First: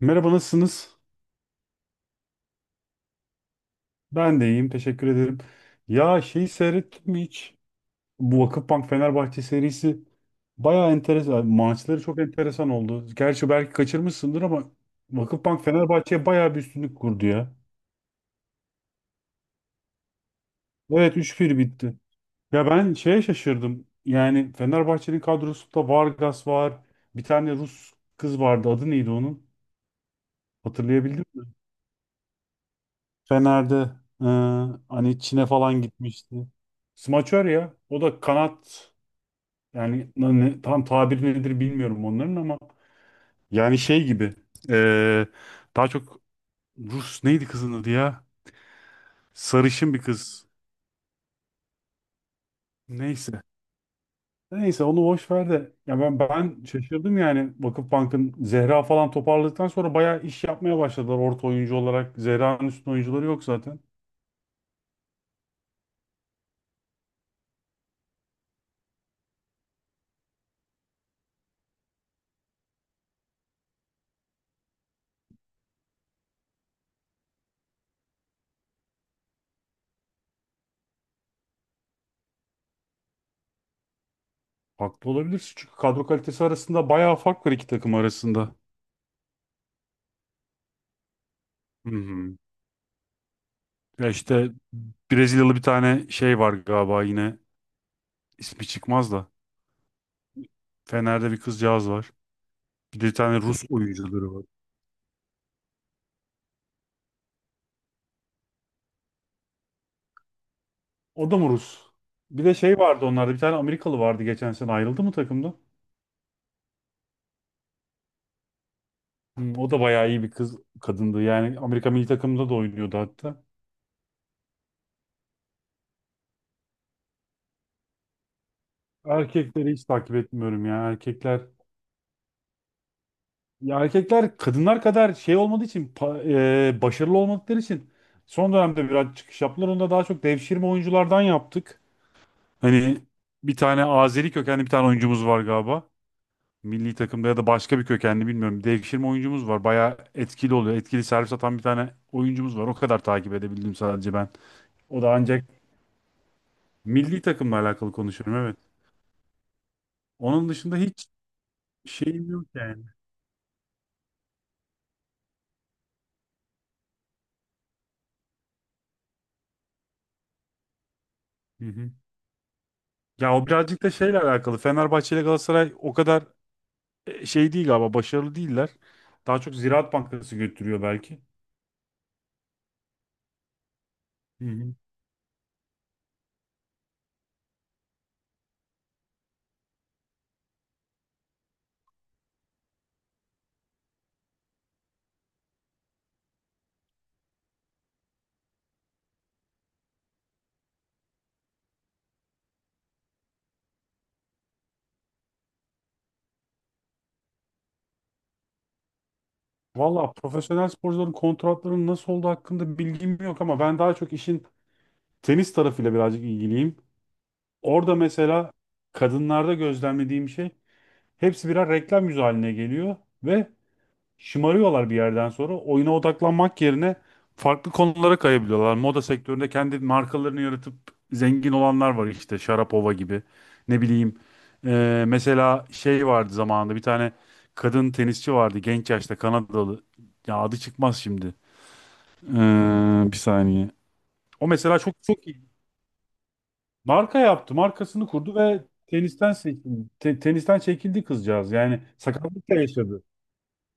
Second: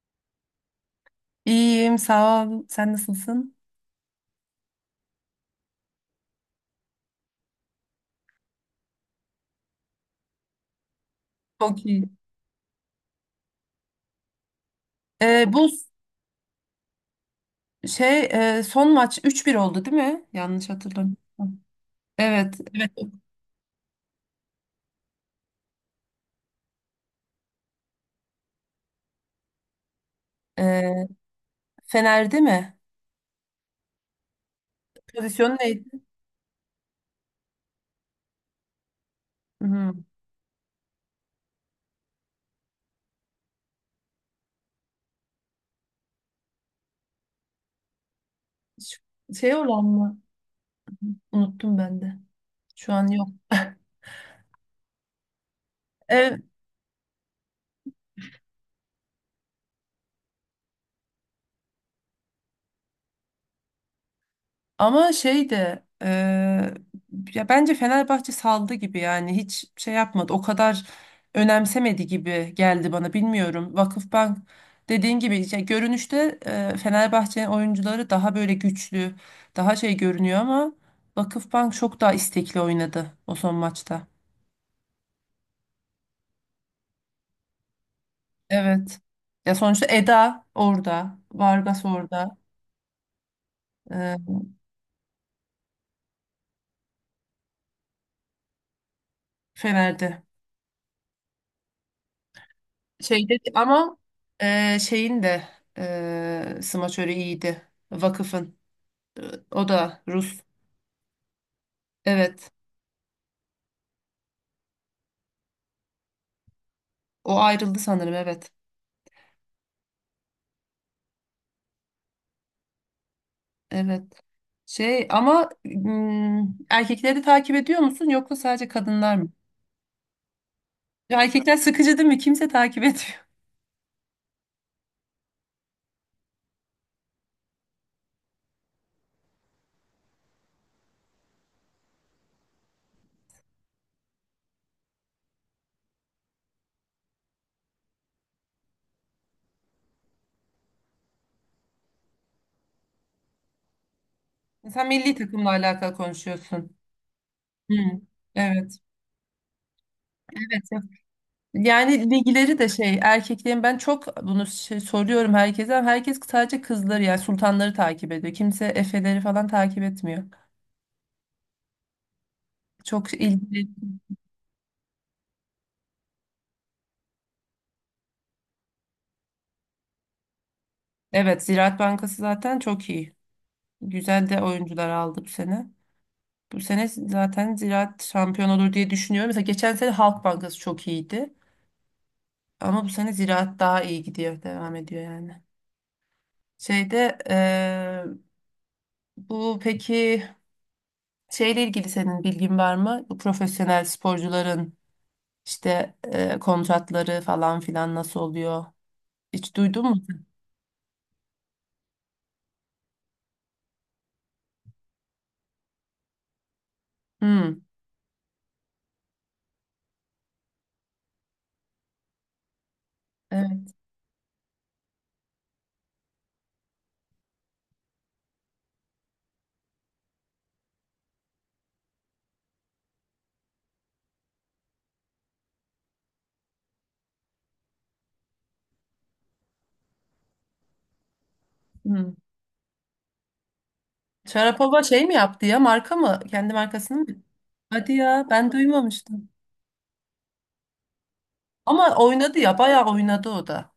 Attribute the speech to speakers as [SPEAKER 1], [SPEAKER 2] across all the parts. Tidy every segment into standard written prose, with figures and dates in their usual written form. [SPEAKER 1] Merhaba, nasılsınız?
[SPEAKER 2] İyiyim, sağ ol. Sen nasılsın?
[SPEAKER 1] Ben de iyiyim, teşekkür ederim. Ya şeyi seyrettin mi hiç? Bu Vakıfbank Fenerbahçe serisi bayağı enteresan.
[SPEAKER 2] Çok
[SPEAKER 1] Maçları
[SPEAKER 2] iyi.
[SPEAKER 1] çok enteresan oldu. Gerçi belki kaçırmışsındır ama
[SPEAKER 2] Ee,
[SPEAKER 1] Vakıfbank
[SPEAKER 2] bu
[SPEAKER 1] Fenerbahçe'ye bayağı bir üstünlük kurdu ya.
[SPEAKER 2] şey son maç 3-1 oldu değil mi? Yanlış hatırlamıyorum.
[SPEAKER 1] Evet, üç 1 bitti.
[SPEAKER 2] Evet.
[SPEAKER 1] Ya
[SPEAKER 2] Evet.
[SPEAKER 1] ben şeye şaşırdım. Yani Fenerbahçe'nin kadrosunda Vargas var. Bir tane Rus kız vardı. Adı neydi onun?
[SPEAKER 2] Ee,
[SPEAKER 1] Hatırlayabildim mi?
[SPEAKER 2] Fener'de mi?
[SPEAKER 1] Fener'de, e, hani Çin'e
[SPEAKER 2] Pozisyon
[SPEAKER 1] falan
[SPEAKER 2] neydi?
[SPEAKER 1] gitmişti. Smaçör ya. O da kanat.
[SPEAKER 2] Hmm.
[SPEAKER 1] Yani tam tabir nedir bilmiyorum onların ama yani şey gibi, eee, daha çok. Rus, neydi kızın adı ya?
[SPEAKER 2] Ş- Şey olan
[SPEAKER 1] Sarışın bir
[SPEAKER 2] mı?
[SPEAKER 1] kız.
[SPEAKER 2] Unuttum ben de. Şu an yok.
[SPEAKER 1] Neyse. Neyse onu boş ver de ya ben
[SPEAKER 2] Ee,
[SPEAKER 1] ben şaşırdım, yani Vakıfbank'ın Zehra falan toparladıktan sonra bayağı iş yapmaya başladılar orta oyuncu olarak. Zehra'nın üstün oyuncuları yok zaten.
[SPEAKER 2] Ama şey de ya bence Fenerbahçe saldı gibi yani hiç şey yapmadı. O kadar önemsemedi gibi geldi bana bilmiyorum. Vakıfbank dediğin gibi ya görünüşte Fenerbahçe'nin oyuncuları daha böyle güçlü, daha şey görünüyor ama Vakıfbank çok daha istekli oynadı o son maçta.
[SPEAKER 1] Haklı olabilirsin çünkü kadro kalitesi arasında bayağı fark var iki takım arasında.
[SPEAKER 2] Evet. Ya sonuçta Eda orada, Vargas
[SPEAKER 1] Hı
[SPEAKER 2] orada,
[SPEAKER 1] hı. Ya
[SPEAKER 2] eee
[SPEAKER 1] işte Brezilyalı bir tane şey var galiba yine, ismi çıkmaz da.
[SPEAKER 2] Fener'de.
[SPEAKER 1] Fener'de bir kızcağız var. Bir de bir
[SPEAKER 2] Şeyde
[SPEAKER 1] tane Rus
[SPEAKER 2] ama
[SPEAKER 1] oyuncuları var.
[SPEAKER 2] şeyin de smaçörü iyiydi. Vakıf'ın. E, O da Rus.
[SPEAKER 1] O da mı Rus? Bir
[SPEAKER 2] Evet.
[SPEAKER 1] de şey vardı onlarda. Bir tane Amerikalı vardı geçen sene. Ayrıldı mı takımda?
[SPEAKER 2] O ayrıldı sanırım. Evet.
[SPEAKER 1] Hmm, o da bayağı iyi bir kız, kadındı. Yani Amerika milli takımında da oynuyordu hatta.
[SPEAKER 2] Evet. Şey ama erkekleri takip ediyor musun yoksa sadece kadınlar mı?
[SPEAKER 1] Erkekleri hiç takip etmiyorum ya.
[SPEAKER 2] Ya
[SPEAKER 1] Erkekler,
[SPEAKER 2] erkekler sıkıcı değil mi? Kimse takip etmiyor.
[SPEAKER 1] ya erkekler kadınlar kadar şey olmadığı için, başarılı olmadıkları için son dönemde biraz çıkış yaptılar. Onu da daha çok devşirme oyunculardan yaptık. Hani bir tane Azeri kökenli bir tane oyuncumuz var galiba. Milli takımda ya da başka bir kökenli bilmiyorum. Devşirme oyuncumuz var. Bayağı etkili oluyor. Etkili servis atan bir tane oyuncumuz var. O kadar takip edebildim sadece ben.
[SPEAKER 2] Sen
[SPEAKER 1] O da
[SPEAKER 2] milli
[SPEAKER 1] ancak
[SPEAKER 2] takımla alakalı konuşuyorsun.
[SPEAKER 1] milli takımla
[SPEAKER 2] Hı.
[SPEAKER 1] alakalı konuşuyorum evet.
[SPEAKER 2] Evet.
[SPEAKER 1] Onun dışında
[SPEAKER 2] Evet.
[SPEAKER 1] hiç
[SPEAKER 2] Yani
[SPEAKER 1] şeyim yok
[SPEAKER 2] ligleri de
[SPEAKER 1] yani.
[SPEAKER 2] şey erkeklerin ben çok bunu şey, soruyorum herkese ama herkes sadece kızları yani sultanları takip ediyor. Kimse Efe'leri falan takip etmiyor.
[SPEAKER 1] Hı hı.
[SPEAKER 2] Çok
[SPEAKER 1] Ya o
[SPEAKER 2] ilgili.
[SPEAKER 1] birazcık da şeyle alakalı. Fenerbahçe ile Galatasaray o kadar şey değil galiba. Başarılı değiller. Daha çok Ziraat Bankası götürüyor belki.
[SPEAKER 2] Evet, Ziraat Bankası zaten çok iyi. Güzel de
[SPEAKER 1] Hı hı.
[SPEAKER 2] oyuncular aldı bu sene. Bu sene zaten Ziraat şampiyon olur diye düşünüyorum. Mesela geçen sene Halk Bankası çok iyiydi. Ama bu sene Ziraat daha iyi gidiyor. Devam ediyor yani. Şeyde bu peki şeyle ilgili senin bilgin var mı? Bu profesyonel sporcuların İşte kontratları falan filan nasıl oluyor? Hiç duydun mu?
[SPEAKER 1] Valla profesyonel sporcuların kontratlarının nasıl olduğu hakkında bilgim yok ama ben daha çok işin tenis tarafıyla birazcık ilgiliyim.
[SPEAKER 2] Hmm,
[SPEAKER 1] Orada mesela kadınlarda gözlemlediğim şey, hepsi birer reklam yüzü haline geliyor ve
[SPEAKER 2] evet.
[SPEAKER 1] şımarıyorlar bir yerden sonra. Oyuna odaklanmak yerine farklı konulara kayabiliyorlar. Moda sektöründe kendi markalarını yaratıp zengin olanlar var, işte Sharapova gibi. Ne bileyim, mesela şey vardı zamanında, bir tane kadın tenisçi vardı genç yaşta, Kanadalı. Ya adı çıkmaz şimdi.
[SPEAKER 2] Hmm.
[SPEAKER 1] Bir saniye. O mesela
[SPEAKER 2] Sharapova
[SPEAKER 1] çok
[SPEAKER 2] şey mi
[SPEAKER 1] çok
[SPEAKER 2] yaptı ya? Marka mı? Kendi markasını mı?
[SPEAKER 1] marka yaptı,
[SPEAKER 2] Hadi
[SPEAKER 1] markasını
[SPEAKER 2] ya,
[SPEAKER 1] kurdu
[SPEAKER 2] ben
[SPEAKER 1] ve
[SPEAKER 2] duymamıştım.
[SPEAKER 1] tenisten seçildi. Tenisten çekildi kızcağız. Yani
[SPEAKER 2] Ama oynadı
[SPEAKER 1] sakatlık da
[SPEAKER 2] ya, bayağı
[SPEAKER 1] yaşadı.
[SPEAKER 2] oynadı o da.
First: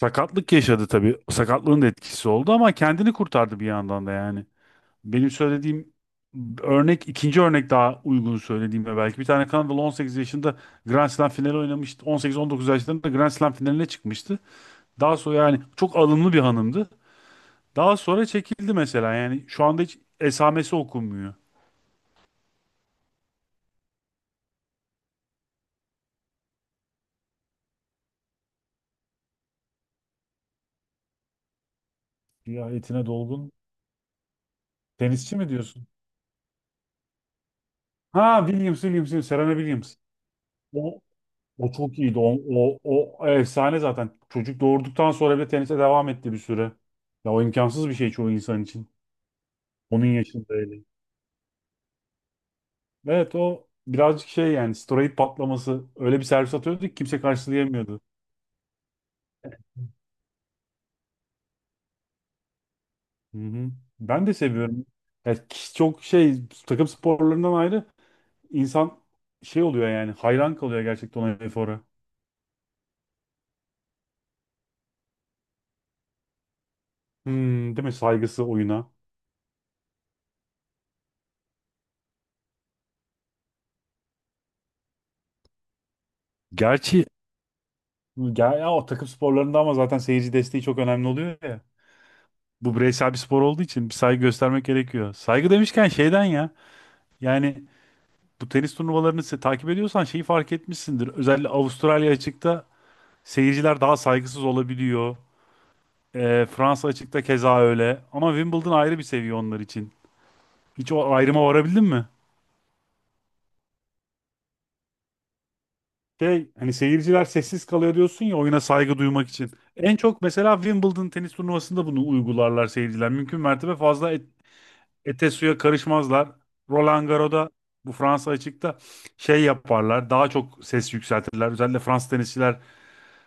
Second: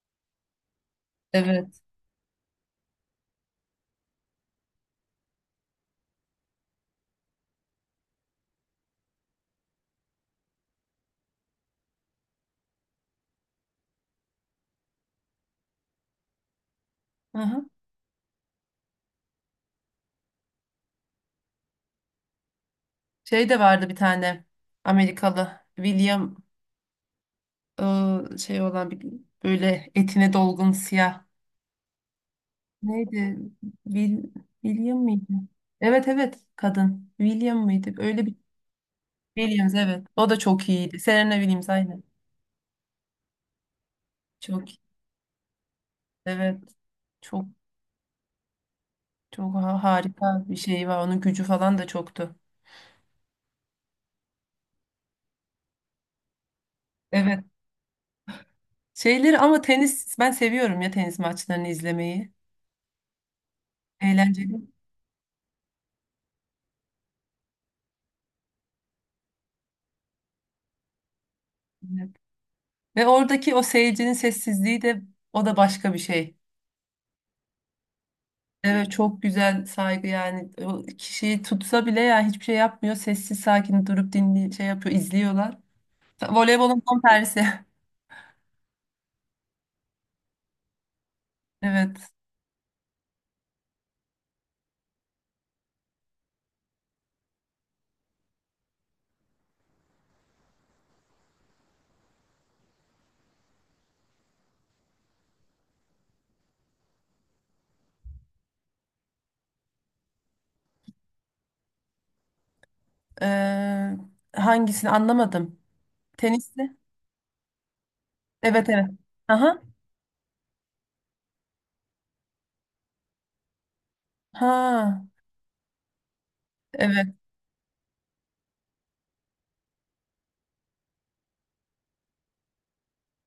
[SPEAKER 1] Sakatlık yaşadı tabii.
[SPEAKER 2] Evet.
[SPEAKER 1] Sakatlığın da etkisi oldu ama kendini kurtardı bir yandan da yani. Benim söylediğim örnek, ikinci örnek daha uygun söylediğimde belki. Bir tane Kanadalı 18 yaşında Grand Slam finali oynamıştı. 18-19 yaşlarında Grand Slam finaline çıkmıştı. Daha sonra, yani çok alımlı bir hanımdı.
[SPEAKER 2] Aha.
[SPEAKER 1] Daha sonra çekildi mesela, yani şu anda hiç esamesi okunmuyor.
[SPEAKER 2] Şey de vardı bir tane Amerikalı William şey olan bir böyle etine dolgun siyah.
[SPEAKER 1] Ya etine
[SPEAKER 2] Neydi?
[SPEAKER 1] dolgun
[SPEAKER 2] Wil- William mıydı?
[SPEAKER 1] tenisçi mi diyorsun?
[SPEAKER 2] Evet, evet, kadın. William mıydı? Öyle bir
[SPEAKER 1] Ha, Williams, Williams, Williams, Serena
[SPEAKER 2] Williams
[SPEAKER 1] Williams.
[SPEAKER 2] evet. O da çok iyiydi.
[SPEAKER 1] O,
[SPEAKER 2] Serena Williams
[SPEAKER 1] o çok
[SPEAKER 2] aynen.
[SPEAKER 1] iyiydi. O efsane zaten. Çocuk
[SPEAKER 2] Çok iyi.
[SPEAKER 1] doğurduktan sonra bile tenise devam etti bir
[SPEAKER 2] Evet.
[SPEAKER 1] süre. Ya o
[SPEAKER 2] Çok
[SPEAKER 1] imkansız bir şey çoğu insan için. Onun
[SPEAKER 2] Harika
[SPEAKER 1] yaşında
[SPEAKER 2] bir
[SPEAKER 1] öyle.
[SPEAKER 2] şey var. Onun gücü falan da çoktu.
[SPEAKER 1] Evet, o birazcık şey yani, steroid patlaması. Öyle bir servis atıyordu ki kimse
[SPEAKER 2] Evet.
[SPEAKER 1] karşılayamıyordu.
[SPEAKER 2] Şeyleri ama tenis ben seviyorum ya, tenis maçlarını izlemeyi.
[SPEAKER 1] Hı hı. Ben de
[SPEAKER 2] Eğlenceli.
[SPEAKER 1] seviyorum. Ya çok şey, takım sporlarından ayrı, insan şey oluyor yani, hayran kalıyor gerçekten ona, efora.
[SPEAKER 2] Evet. Ve oradaki o seyircinin sessizliği de o da başka bir şey.
[SPEAKER 1] Hmm, değil mi? Saygısı
[SPEAKER 2] Evet,
[SPEAKER 1] oyuna.
[SPEAKER 2] çok güzel saygı, yani o kişiyi tutsa bile yani hiçbir şey yapmıyor. Sessiz sakin durup dinli şey yapıyor, izliyorlar. Voleybolun tam
[SPEAKER 1] Gerçi.
[SPEAKER 2] tersi.
[SPEAKER 1] Ya o takım sporlarında ama zaten seyirci desteği çok önemli oluyor ya.
[SPEAKER 2] Evet.
[SPEAKER 1] Bu bireysel bir spor olduğu için bir saygı göstermek gerekiyor. Saygı demişken şeyden ya. Yani bu tenis turnuvalarını takip ediyorsan şeyi fark etmişsindir. Özellikle Avustralya açıkta seyirciler daha saygısız olabiliyor. Fransa açıkta keza öyle. Ama Wimbledon ayrı bir seviye onlar için. Hiç o ayrıma varabildin mi?
[SPEAKER 2] Ee, Hangisini anlamadım.
[SPEAKER 1] Şey, hani
[SPEAKER 2] Tenisli.
[SPEAKER 1] seyirciler sessiz kalıyor diyorsun ya, oyuna
[SPEAKER 2] Evet, evet.
[SPEAKER 1] saygı duymak için.
[SPEAKER 2] Aha.
[SPEAKER 1] En çok mesela Wimbledon tenis turnuvasında bunu uygularlar seyirciler. Mümkün mertebe fazla
[SPEAKER 2] Ha.
[SPEAKER 1] ete suya karışmazlar. Roland
[SPEAKER 2] Evet.
[SPEAKER 1] Garros'da, bu Fransa açıkta, şey yaparlar. Daha çok ses yükseltirler. Özellikle Fransız tenisçiler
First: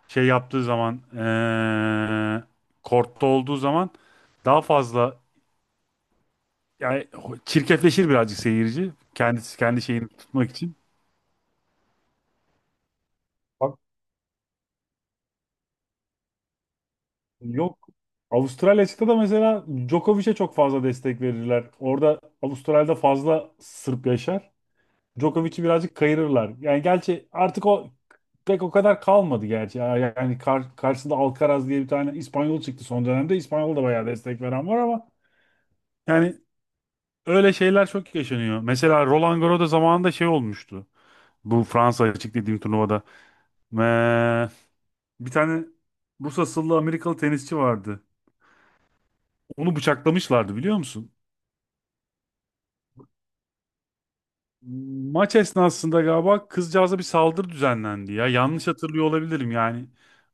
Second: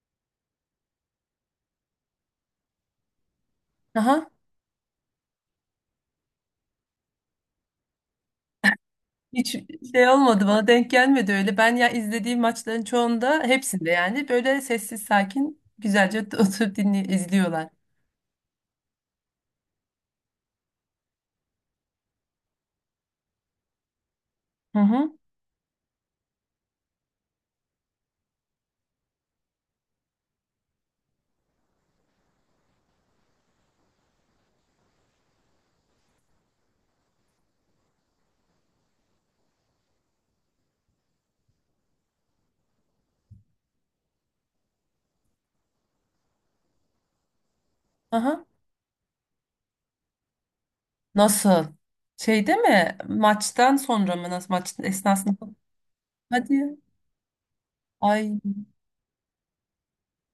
[SPEAKER 1] şey yaptığı zaman, kortta olduğu zaman
[SPEAKER 2] Aha.
[SPEAKER 1] daha fazla, yani çirkefleşir birazcık seyirci.
[SPEAKER 2] Hiç
[SPEAKER 1] Kendisi kendi şeyini
[SPEAKER 2] şey olmadı,
[SPEAKER 1] tutmak
[SPEAKER 2] bana
[SPEAKER 1] için.
[SPEAKER 2] denk gelmedi öyle. Ben ya izlediğim maçların çoğunda
[SPEAKER 1] Bak,
[SPEAKER 2] hepsinde yani böyle sessiz sakin güzelce oturup dinli izliyorlar.
[SPEAKER 1] yok. Avustralya açıkta da mesela Djokovic'e çok fazla destek verirler. Orada Avustralya'da fazla Sırp yaşar.
[SPEAKER 2] Hı hı.
[SPEAKER 1] Djokovic'i birazcık kayırırlar. Yani gerçi artık o pek o kadar kalmadı gerçi. Yani karşısında Alcaraz diye bir tane İspanyol çıktı son dönemde. İspanyol da bayağı destek veren var ama yani, öyle şeyler çok yaşanıyor. Mesela Roland Garros'da zamanında şey olmuştu. Bu Fransa açık dediğim turnuvada. Eee, bir tane Rus asıllı Amerikalı tenisçi vardı.
[SPEAKER 2] Aha.
[SPEAKER 1] Onu bıçaklamışlardı, biliyor musun?
[SPEAKER 2] Nasıl? Şeyde mi? Maçtan sonra mı? Nasıl, maç
[SPEAKER 1] Maç
[SPEAKER 2] esnasında?
[SPEAKER 1] esnasında galiba
[SPEAKER 2] Hadi ya.
[SPEAKER 1] kızcağıza bir saldırı düzenlendi ya.
[SPEAKER 2] Ay
[SPEAKER 1] Yanlış hatırlıyor olabilirim yani.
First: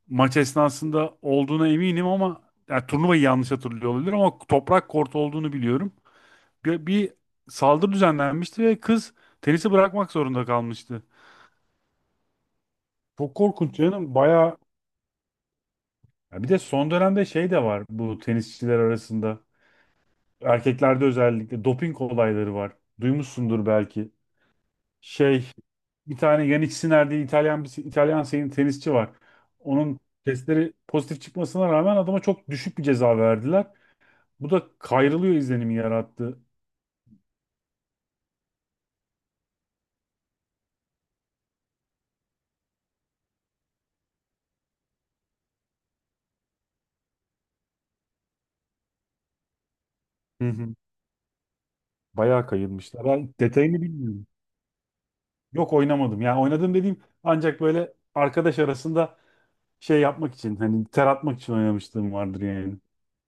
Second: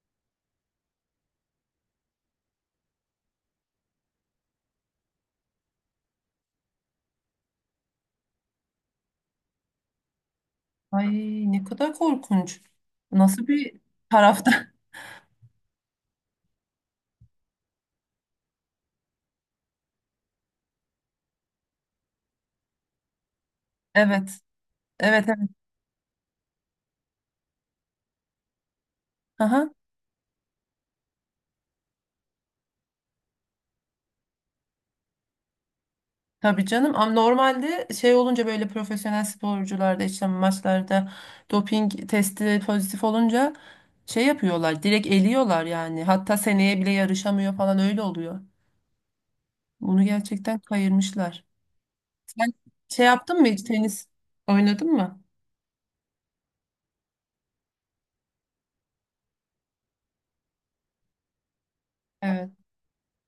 [SPEAKER 1] Maç esnasında olduğuna eminim ama yani turnuvayı yanlış hatırlıyor olabilirim ama toprak kort olduğunu biliyorum. Bir saldırı düzenlenmişti ve kız tenisi bırakmak zorunda kalmıştı.
[SPEAKER 2] ay, ne kadar korkunç.
[SPEAKER 1] Çok
[SPEAKER 2] Nasıl
[SPEAKER 1] korkunç
[SPEAKER 2] bir
[SPEAKER 1] canım.
[SPEAKER 2] tarafta?
[SPEAKER 1] Bayağı. Ya bir de son dönemde şey de var bu tenisçiler arasında. Erkeklerde özellikle doping olayları var. Duymuşsundur belki.
[SPEAKER 2] Evet. Evet,
[SPEAKER 1] Şey,
[SPEAKER 2] evet.
[SPEAKER 1] bir tane Yannick Sinner diye İtalyan, bir İtalyan sayın tenisçi var.
[SPEAKER 2] Aha.
[SPEAKER 1] Onun testleri pozitif çıkmasına rağmen adama çok düşük bir ceza verdiler. Bu da kayrılıyor izlenimi yarattı.
[SPEAKER 2] Tabii canım, ama normalde şey olunca böyle profesyonel sporcularda işte maçlarda doping testi pozitif olunca şey yapıyorlar, direkt eliyorlar yani, hatta seneye bile yarışamıyor falan öyle oluyor. Bunu
[SPEAKER 1] Hı
[SPEAKER 2] gerçekten
[SPEAKER 1] hı.
[SPEAKER 2] kayırmışlar.
[SPEAKER 1] Bayağı
[SPEAKER 2] Sen
[SPEAKER 1] kayılmışlar.
[SPEAKER 2] şey
[SPEAKER 1] Ben
[SPEAKER 2] yaptın mı hiç,
[SPEAKER 1] detayını
[SPEAKER 2] tenis
[SPEAKER 1] bilmiyorum.
[SPEAKER 2] oynadın mı?
[SPEAKER 1] Yok, oynamadım. Yani oynadım dediğim ancak böyle arkadaş arasında şey yapmak için, hani ter atmak için oynamışlığım vardır
[SPEAKER 2] Evet.
[SPEAKER 1] yani.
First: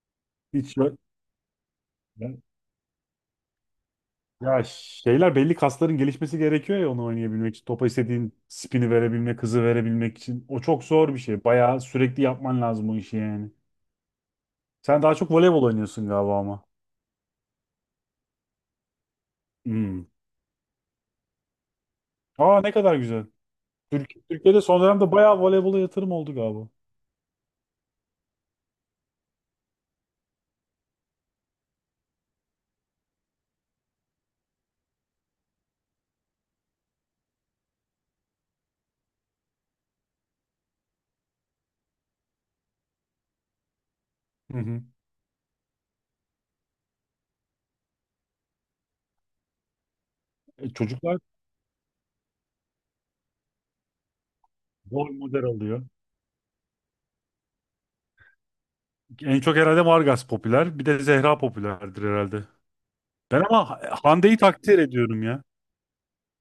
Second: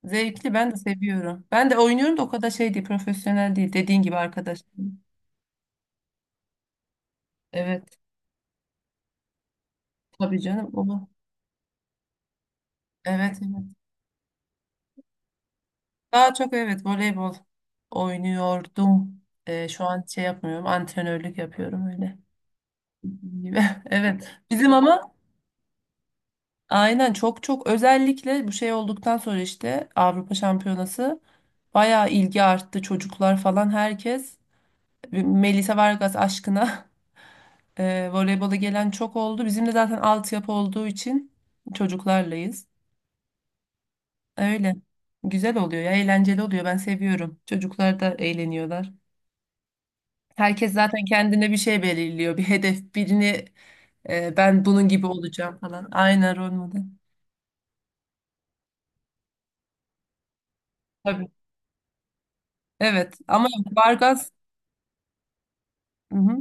[SPEAKER 2] Zevkli, ben de
[SPEAKER 1] Hiç ö-
[SPEAKER 2] seviyorum. Ben de oynuyorum da o
[SPEAKER 1] Ben-
[SPEAKER 2] kadar şey değil, profesyonel değil, dediğin gibi arkadaş.
[SPEAKER 1] Ya şeyler, belli kasların gelişmesi gerekiyor ya onu oynayabilmek için. Topa
[SPEAKER 2] Evet,
[SPEAKER 1] istediğin spini verebilmek, hızı verebilmek
[SPEAKER 2] tabii
[SPEAKER 1] için. O
[SPEAKER 2] canım
[SPEAKER 1] çok
[SPEAKER 2] o.
[SPEAKER 1] zor bir şey. Bayağı sürekli yapman lazım o işi
[SPEAKER 2] Evet,
[SPEAKER 1] yani.
[SPEAKER 2] evet.
[SPEAKER 1] Sen daha çok voleybol oynuyorsun
[SPEAKER 2] Daha
[SPEAKER 1] galiba
[SPEAKER 2] çok
[SPEAKER 1] ama.
[SPEAKER 2] evet, voleybol oynuyordum. Şu an
[SPEAKER 1] Hmm.
[SPEAKER 2] şey yapmıyorum. Antrenörlük yapıyorum öyle.
[SPEAKER 1] Aa, ne kadar güzel.
[SPEAKER 2] Bildiğin gibi. Evet.
[SPEAKER 1] Türkiye'de
[SPEAKER 2] Bizim
[SPEAKER 1] son dönemde
[SPEAKER 2] ama
[SPEAKER 1] bayağı voleybola yatırım oldu galiba.
[SPEAKER 2] aynen, çok çok özellikle bu şey olduktan sonra işte Avrupa Şampiyonası bayağı ilgi arttı. Çocuklar falan herkes Melisa Vargas aşkına voleybola gelen çok oldu. Bizim de zaten altyapı olduğu için çocuklarlayız.
[SPEAKER 1] Hı
[SPEAKER 2] Öyle.
[SPEAKER 1] hı.
[SPEAKER 2] Güzel oluyor ya, eğlenceli oluyor. Ben seviyorum. Çocuklar da eğleniyorlar. Herkes zaten
[SPEAKER 1] Çocuklar
[SPEAKER 2] kendine bir şey belirliyor, bir hedef, birini ben bunun gibi
[SPEAKER 1] rol model
[SPEAKER 2] olacağım
[SPEAKER 1] alıyor.
[SPEAKER 2] falan. Aynen, rol model.
[SPEAKER 1] En çok herhalde Vargas popüler. Bir de
[SPEAKER 2] Tabii.
[SPEAKER 1] Zehra popülerdir herhalde.
[SPEAKER 2] Evet
[SPEAKER 1] Ben
[SPEAKER 2] ama
[SPEAKER 1] ama
[SPEAKER 2] Vargas
[SPEAKER 1] Hande'yi takdir ediyorum ya.
[SPEAKER 2] hı hı.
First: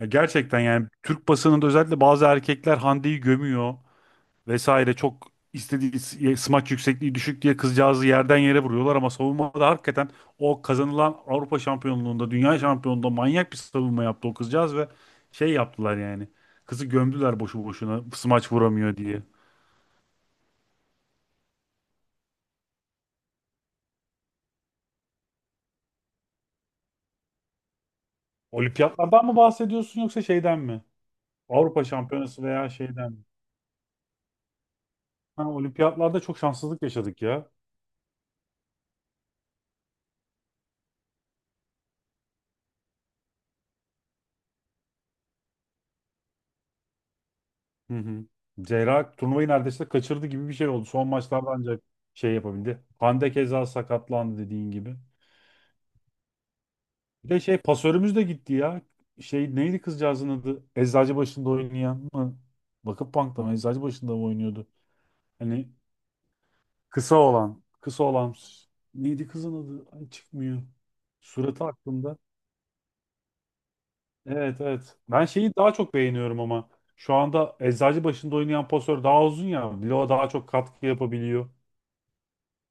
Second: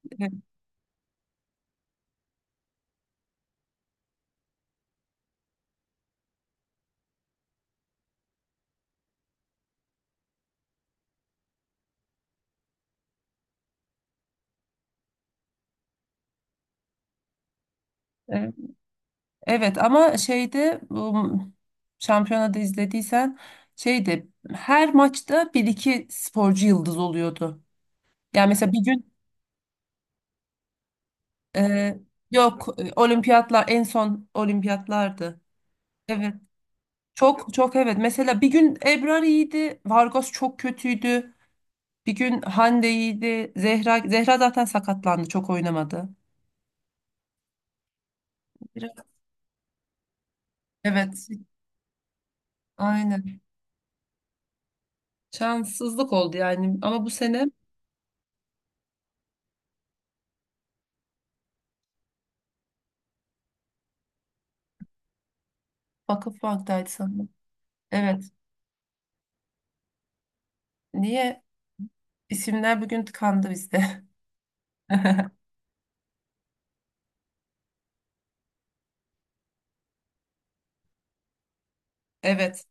[SPEAKER 1] Ya
[SPEAKER 2] Evet,
[SPEAKER 1] gerçekten, yani Türk basınında özellikle bazı erkekler Hande'yi gömüyor vesaire. Çok istediği smaç yüksekliği düşük diye kızcağızı yerden yere vuruyorlar ama savunmada hakikaten o kazanılan Avrupa şampiyonluğunda, dünya şampiyonluğunda manyak bir savunma yaptı o kızcağız ve şey yaptılar yani. Kızı gömdüler boşu boşuna, smaç
[SPEAKER 2] evet.
[SPEAKER 1] vuramıyor diye.
[SPEAKER 2] Evet, ama şeyde bu şampiyonada izlediysen şeyde her maçta bir iki sporcu yıldız oluyordu. Yani mesela bir gün
[SPEAKER 1] Olimpiyatlardan mı bahsediyorsun yoksa şeyden mi? Avrupa
[SPEAKER 2] e,
[SPEAKER 1] şampiyonası veya
[SPEAKER 2] yok
[SPEAKER 1] şeyden mi?
[SPEAKER 2] olimpiyatlar, en son olimpiyatlardı.
[SPEAKER 1] Ha, olimpiyatlarda
[SPEAKER 2] Evet.
[SPEAKER 1] çok şanssızlık yaşadık ya.
[SPEAKER 2] Çok çok, evet. Mesela bir gün Ebrar iyiydi, Vargas çok kötüydü. Bir gün Hande'ydi. Zehra zaten sakatlandı, çok oynamadı.
[SPEAKER 1] Hı hı.
[SPEAKER 2] Biraz.
[SPEAKER 1] Zehra turnuvayı neredeyse kaçırdı gibi bir şey oldu. Son
[SPEAKER 2] Evet,
[SPEAKER 1] maçlarda ancak şey yapabildi. Hande
[SPEAKER 2] aynen.
[SPEAKER 1] keza sakatlandı dediğin gibi.
[SPEAKER 2] Şanssızlık oldu yani. Ama bu
[SPEAKER 1] Bir de
[SPEAKER 2] sene
[SPEAKER 1] şey, pasörümüz de gitti ya. Şey, neydi kızcağızın adı? Eczacıbaşı'nda oynayan mı? Vakıfbank'ta mı? Eczacıbaşı'nda mı oynuyordu? Hani
[SPEAKER 2] Vakıf Bank'taydı
[SPEAKER 1] kısa
[SPEAKER 2] sanırım.
[SPEAKER 1] olan. Kısa
[SPEAKER 2] Evet.
[SPEAKER 1] olan. Neydi kızın adı? Ay, çıkmıyor.
[SPEAKER 2] Niye?
[SPEAKER 1] Suratı aklımda.
[SPEAKER 2] İsimler bugün tıkandı bizde.
[SPEAKER 1] Evet, evet. Ben şeyi daha çok beğeniyorum ama. Şu anda eczacı başında oynayan pasör daha uzun ya. Bloğa daha çok katkı yapabiliyor.
[SPEAKER 2] Evet.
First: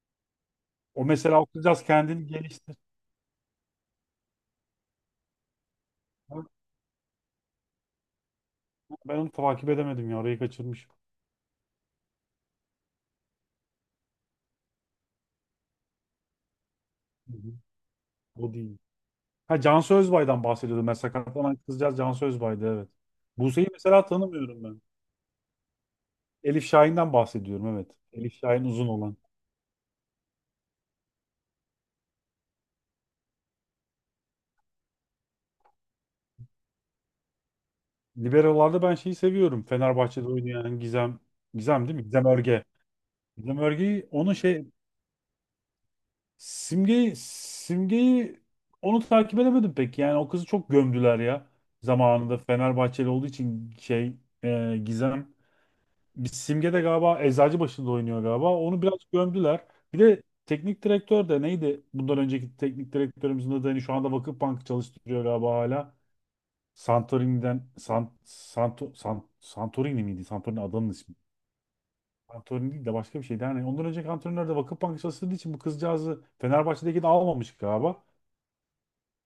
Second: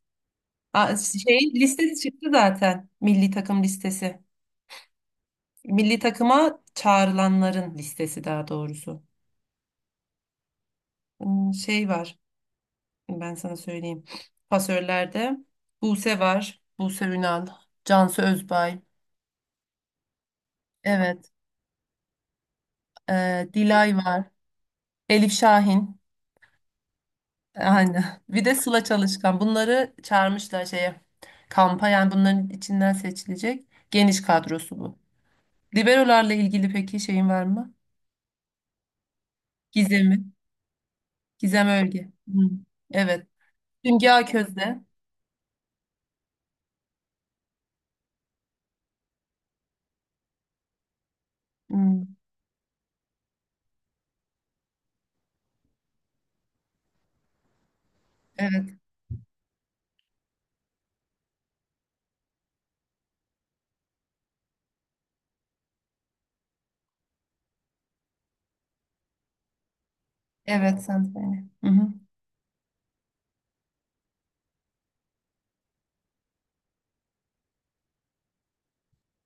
[SPEAKER 2] Aa,
[SPEAKER 1] O
[SPEAKER 2] şey
[SPEAKER 1] mesela okuyacağız,
[SPEAKER 2] listesi
[SPEAKER 1] kendini
[SPEAKER 2] çıktı
[SPEAKER 1] geliştir.
[SPEAKER 2] zaten. Milli takım listesi. Milli takıma çağrılanların listesi, daha doğrusu.
[SPEAKER 1] Ben onu takip edemedim ya. Orayı kaçırmışım.
[SPEAKER 2] Hmm, şey var. Ben sana söyleyeyim. Pasörlerde Buse var. Buse
[SPEAKER 1] Hı
[SPEAKER 2] Ünal.
[SPEAKER 1] hı.
[SPEAKER 2] Cansu
[SPEAKER 1] O değil.
[SPEAKER 2] Özbay.
[SPEAKER 1] Ha, Cansu Özbay'dan bahsediyordum. Mesela
[SPEAKER 2] Evet.
[SPEAKER 1] sakatlanan kızcağız Cansu Özbay'dı evet. Buse'yi
[SPEAKER 2] Dilay
[SPEAKER 1] mesela
[SPEAKER 2] var.
[SPEAKER 1] tanımıyorum ben.
[SPEAKER 2] Elif Şahin.
[SPEAKER 1] Elif Şahin'den bahsediyorum evet.
[SPEAKER 2] Aynen.
[SPEAKER 1] Elif
[SPEAKER 2] Bir de
[SPEAKER 1] Şahin
[SPEAKER 2] Sıla
[SPEAKER 1] uzun olan.
[SPEAKER 2] Çalışkan. Bunları çağırmışlar şeye. Kampa yani, bunların içinden seçilecek geniş kadrosu bu. Liberolarla ilgili peki şeyin var mı?
[SPEAKER 1] Liberolarda ben şeyi seviyorum.
[SPEAKER 2] Gizem'i.
[SPEAKER 1] Fenerbahçe'de oynayan Gizem.
[SPEAKER 2] Gizem
[SPEAKER 1] Gizem değil mi?
[SPEAKER 2] Ölge.
[SPEAKER 1] Gizem
[SPEAKER 2] Hı.
[SPEAKER 1] Örge.
[SPEAKER 2] Evet.
[SPEAKER 1] Gizem Örge'yi,
[SPEAKER 2] Simge
[SPEAKER 1] onun şey,
[SPEAKER 2] Aköz'de.
[SPEAKER 1] Simge'yi onu takip edemedim pek. Yani o kızı çok gömdüler ya.
[SPEAKER 2] Hı.
[SPEAKER 1] Zamanında Fenerbahçeli olduğu için şey, Gizem. Bir Simge de galiba Eczacıbaşı'nda oynuyor galiba.
[SPEAKER 2] Evet.
[SPEAKER 1] Onu biraz gömdüler. Bir de teknik direktör de neydi? Bundan önceki teknik direktörümüzün adı, hani şu anda Vakıfbank'ı çalıştırıyor galiba hala. Santorini'den Santorini miydi? Santorini
[SPEAKER 2] Evet,
[SPEAKER 1] adamın
[SPEAKER 2] sen
[SPEAKER 1] ismi.
[SPEAKER 2] söyle. Hı hı.
[SPEAKER 1] Santorini değil de başka bir şeydi. Yani ondan önceki antrenör de Vakıfbank'ı çalıştırdığı için bu kızcağızı, Fenerbahçe'deki de, almamış galiba.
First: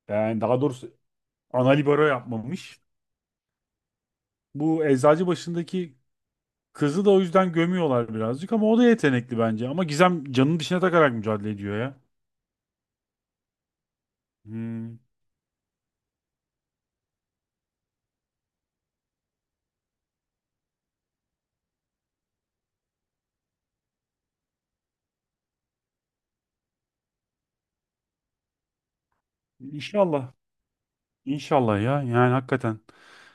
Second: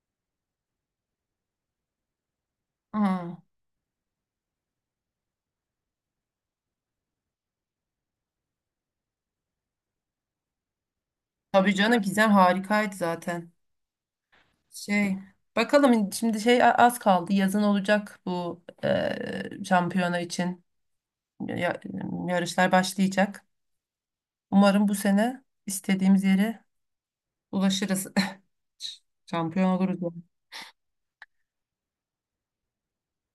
[SPEAKER 1] Yani daha doğrusu ana libero yapmamış.
[SPEAKER 2] Hı.
[SPEAKER 1] Bu Eczacıbaşı'ndaki kızı da o yüzden gömüyorlar birazcık ama o da yetenekli bence. Ama Gizem canını dişine takarak mücadele
[SPEAKER 2] Tabii
[SPEAKER 1] ediyor ya.
[SPEAKER 2] canım, Gizem harikaydı zaten.
[SPEAKER 1] Hmm.
[SPEAKER 2] Şey, bakalım şimdi şey az kaldı. Yazın olacak bu şampiyona için. ya- Yarışlar başlayacak. Umarım bu sene istediğimiz yere ulaşırız. Şampiyon oluruz ya.
[SPEAKER 1] İnşallah. İnşallah ya. Yani hakikaten.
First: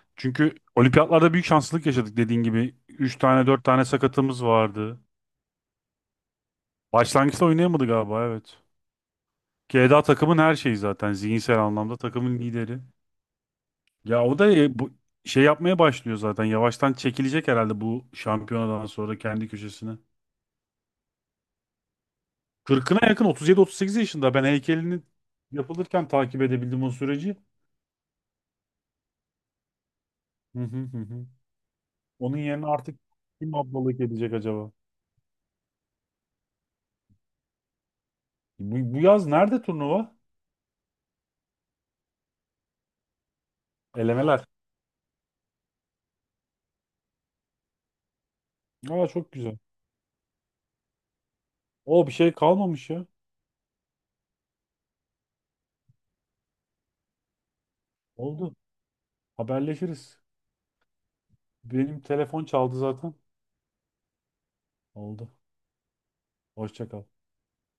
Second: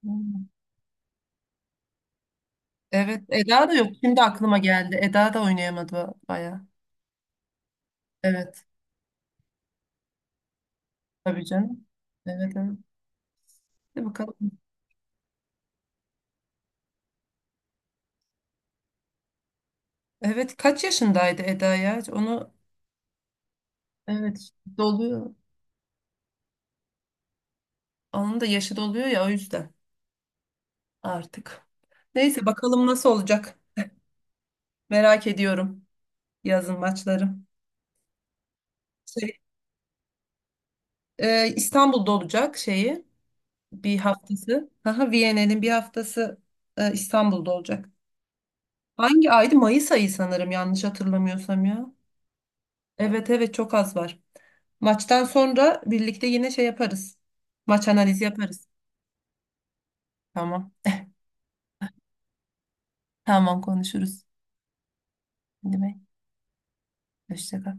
[SPEAKER 2] Hmm.
[SPEAKER 1] Çünkü olimpiyatlarda büyük şanslılık yaşadık dediğin gibi. 3
[SPEAKER 2] Evet,
[SPEAKER 1] tane, 4
[SPEAKER 2] Eda da
[SPEAKER 1] tane
[SPEAKER 2] yok. Şimdi
[SPEAKER 1] sakatımız
[SPEAKER 2] aklıma geldi.
[SPEAKER 1] vardı.
[SPEAKER 2] Eda da oynayamadı baya.
[SPEAKER 1] Başlangıçta oynayamadı galiba evet.
[SPEAKER 2] Evet,
[SPEAKER 1] Keda takımın her şeyi zaten.
[SPEAKER 2] tabii
[SPEAKER 1] Zihinsel
[SPEAKER 2] canım.
[SPEAKER 1] anlamda takımın
[SPEAKER 2] Evet, evet.
[SPEAKER 1] lideri.
[SPEAKER 2] Hadi
[SPEAKER 1] Ya o da,
[SPEAKER 2] bakalım.
[SPEAKER 1] bu şey yapmaya başlıyor zaten. Yavaştan çekilecek herhalde bu şampiyonadan sonra kendi köşesine.
[SPEAKER 2] Evet, kaç yaşındaydı Eda ya? Onu
[SPEAKER 1] Kırkına yakın, 37, 38 yaşında. Ben
[SPEAKER 2] evet
[SPEAKER 1] heykelini
[SPEAKER 2] doluyor.
[SPEAKER 1] yapılırken takip edebildim o süreci.
[SPEAKER 2] Onun da yaşı doluyor ya, o yüzden
[SPEAKER 1] Hı hı hı. Hı.
[SPEAKER 2] artık.
[SPEAKER 1] Onun
[SPEAKER 2] Neyse
[SPEAKER 1] yerine
[SPEAKER 2] bakalım
[SPEAKER 1] artık
[SPEAKER 2] nasıl
[SPEAKER 1] kim
[SPEAKER 2] olacak.
[SPEAKER 1] ablalık edecek acaba?
[SPEAKER 2] Merak ediyorum yazın maçları.
[SPEAKER 1] Bu yaz
[SPEAKER 2] Şey,
[SPEAKER 1] nerede turnuva?
[SPEAKER 2] İstanbul'da olacak şeyi. Bir
[SPEAKER 1] Elemeler.
[SPEAKER 2] haftası. Haha, Viyana'nın bir haftası İstanbul'da olacak.
[SPEAKER 1] Aa,
[SPEAKER 2] Hangi
[SPEAKER 1] çok
[SPEAKER 2] aydı?
[SPEAKER 1] güzel.
[SPEAKER 2] Mayıs ayı sanırım, yanlış hatırlamıyorsam ya.
[SPEAKER 1] O, bir şey kalmamış ya.
[SPEAKER 2] Evet, evet, çok az var. Maçtan sonra birlikte yine şey yaparız. Maç analizi
[SPEAKER 1] Oldu.
[SPEAKER 2] yaparız.
[SPEAKER 1] Haberleşiriz.
[SPEAKER 2] Tamam.
[SPEAKER 1] Benim telefon çaldı zaten.
[SPEAKER 2] Tamam, konuşuruz.
[SPEAKER 1] Oldu.
[SPEAKER 2] Değil mi?
[SPEAKER 1] Hoşça kal.
[SPEAKER 2] Hoşça kal.